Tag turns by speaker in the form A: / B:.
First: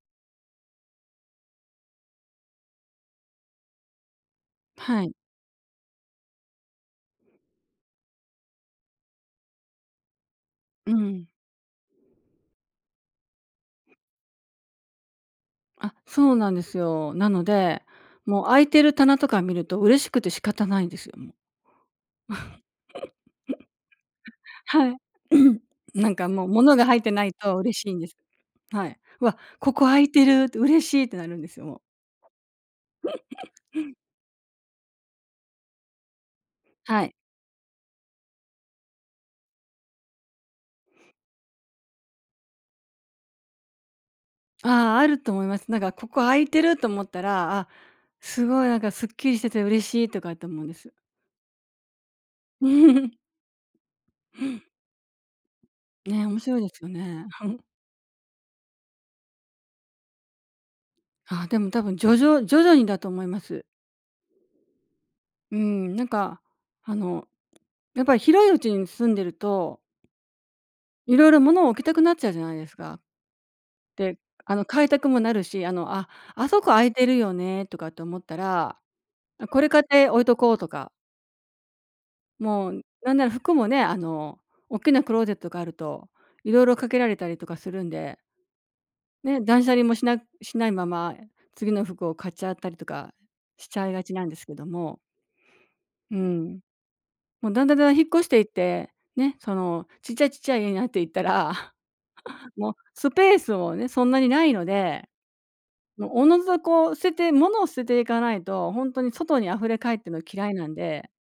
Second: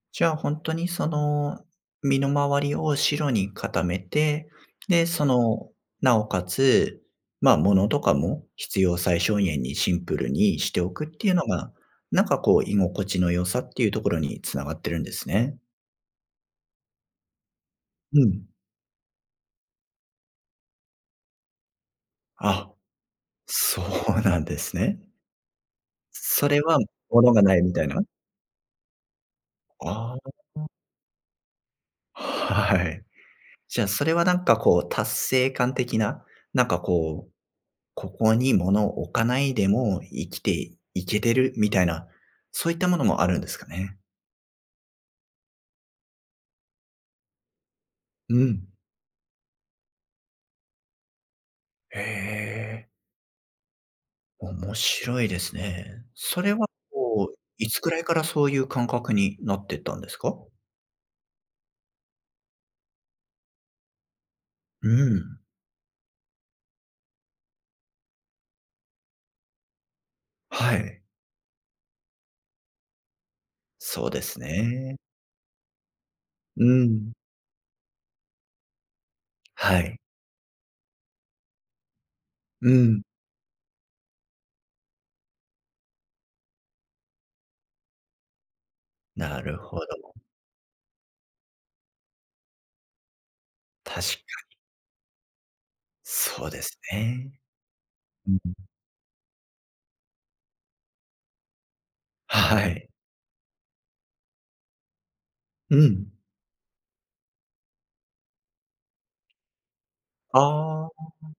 A: じゃあほんとにその、身の回りを白に固めて、
B: は
A: で、
B: い。
A: その、なおかつ、まあ物とかも、必要最小限にシンプルにしてお
B: う
A: くって
B: ん。
A: いうのが、なんかこう居心地の良さっていうところに繋がってるんですね。
B: あ、そうなんですよ。なので、
A: う
B: もう
A: ん。
B: 空いてる棚とか見ると、嬉しくて仕方ないんですよもう。
A: あ、そうなんで す
B: はい。
A: ね。
B: なんかもう
A: それ
B: 物
A: は、
B: が入ってない
A: 物が
B: と
A: ないみ
B: 嬉
A: たい
B: しいん
A: な。
B: です。はい。「うわ、ここ空い
A: あ
B: てる」って、
A: あ。
B: 「嬉しい」ってなるんですよもう。
A: はい。じゃあ、それはなんかこう達成感的な、なんか
B: はい。
A: こう、ここに物を置かないでも、生きていけてるみたいな、そういったものもあるんですかね？
B: ああ、あると思います。なんか「ここ空いてる」と思ったら、「あ、
A: う
B: すごい
A: ん。
B: なんかスッキリしてて嬉しい」とかって思うんです。
A: へえ。面白いですね。
B: ね、面
A: それ
B: 白い
A: は
B: ですよね。
A: こう、いつぐらいからそういう感覚になってったんですか？
B: あ、でも、多分徐々徐々にだと思います。
A: うん。
B: うん、なんかあの、やっぱり広い家に住んでると
A: はい。
B: 色々物を置きたくなっちゃうじゃないですか。
A: そう
B: で、
A: です
B: あの買い
A: ね。
B: たくもなるし、あの、「あ、あそ
A: う
B: こ空いて
A: ん。
B: るよね」とかって思ったら、「あ、これ
A: は
B: 買っ
A: い。
B: て置いとこう」とか。も
A: う
B: う
A: ん。
B: なんなら服もね、あの、おっきなクローゼットがあると、色々かけられたりとかするんで。ね、
A: なる
B: 断捨
A: ほ
B: 離もしな
A: ど。
B: しないまま次の服を買っちゃったりとかしちゃい
A: 確か
B: がちなんです
A: に。
B: けども。う
A: そう
B: ん。
A: ですね。
B: もうだんだん、だんだん引っ越し
A: う、う
B: ていっ
A: ん。
B: て、ね、そのちっちゃい、ちっちゃい家になっていったら、
A: は は
B: もう
A: い。
B: スペースもね、そんなにないので。
A: う
B: あ
A: ん。
B: の、自ずとこう捨てて物を捨てていかないと、ほんとに外に溢れかえっての嫌いなん
A: あ
B: で。
A: あ。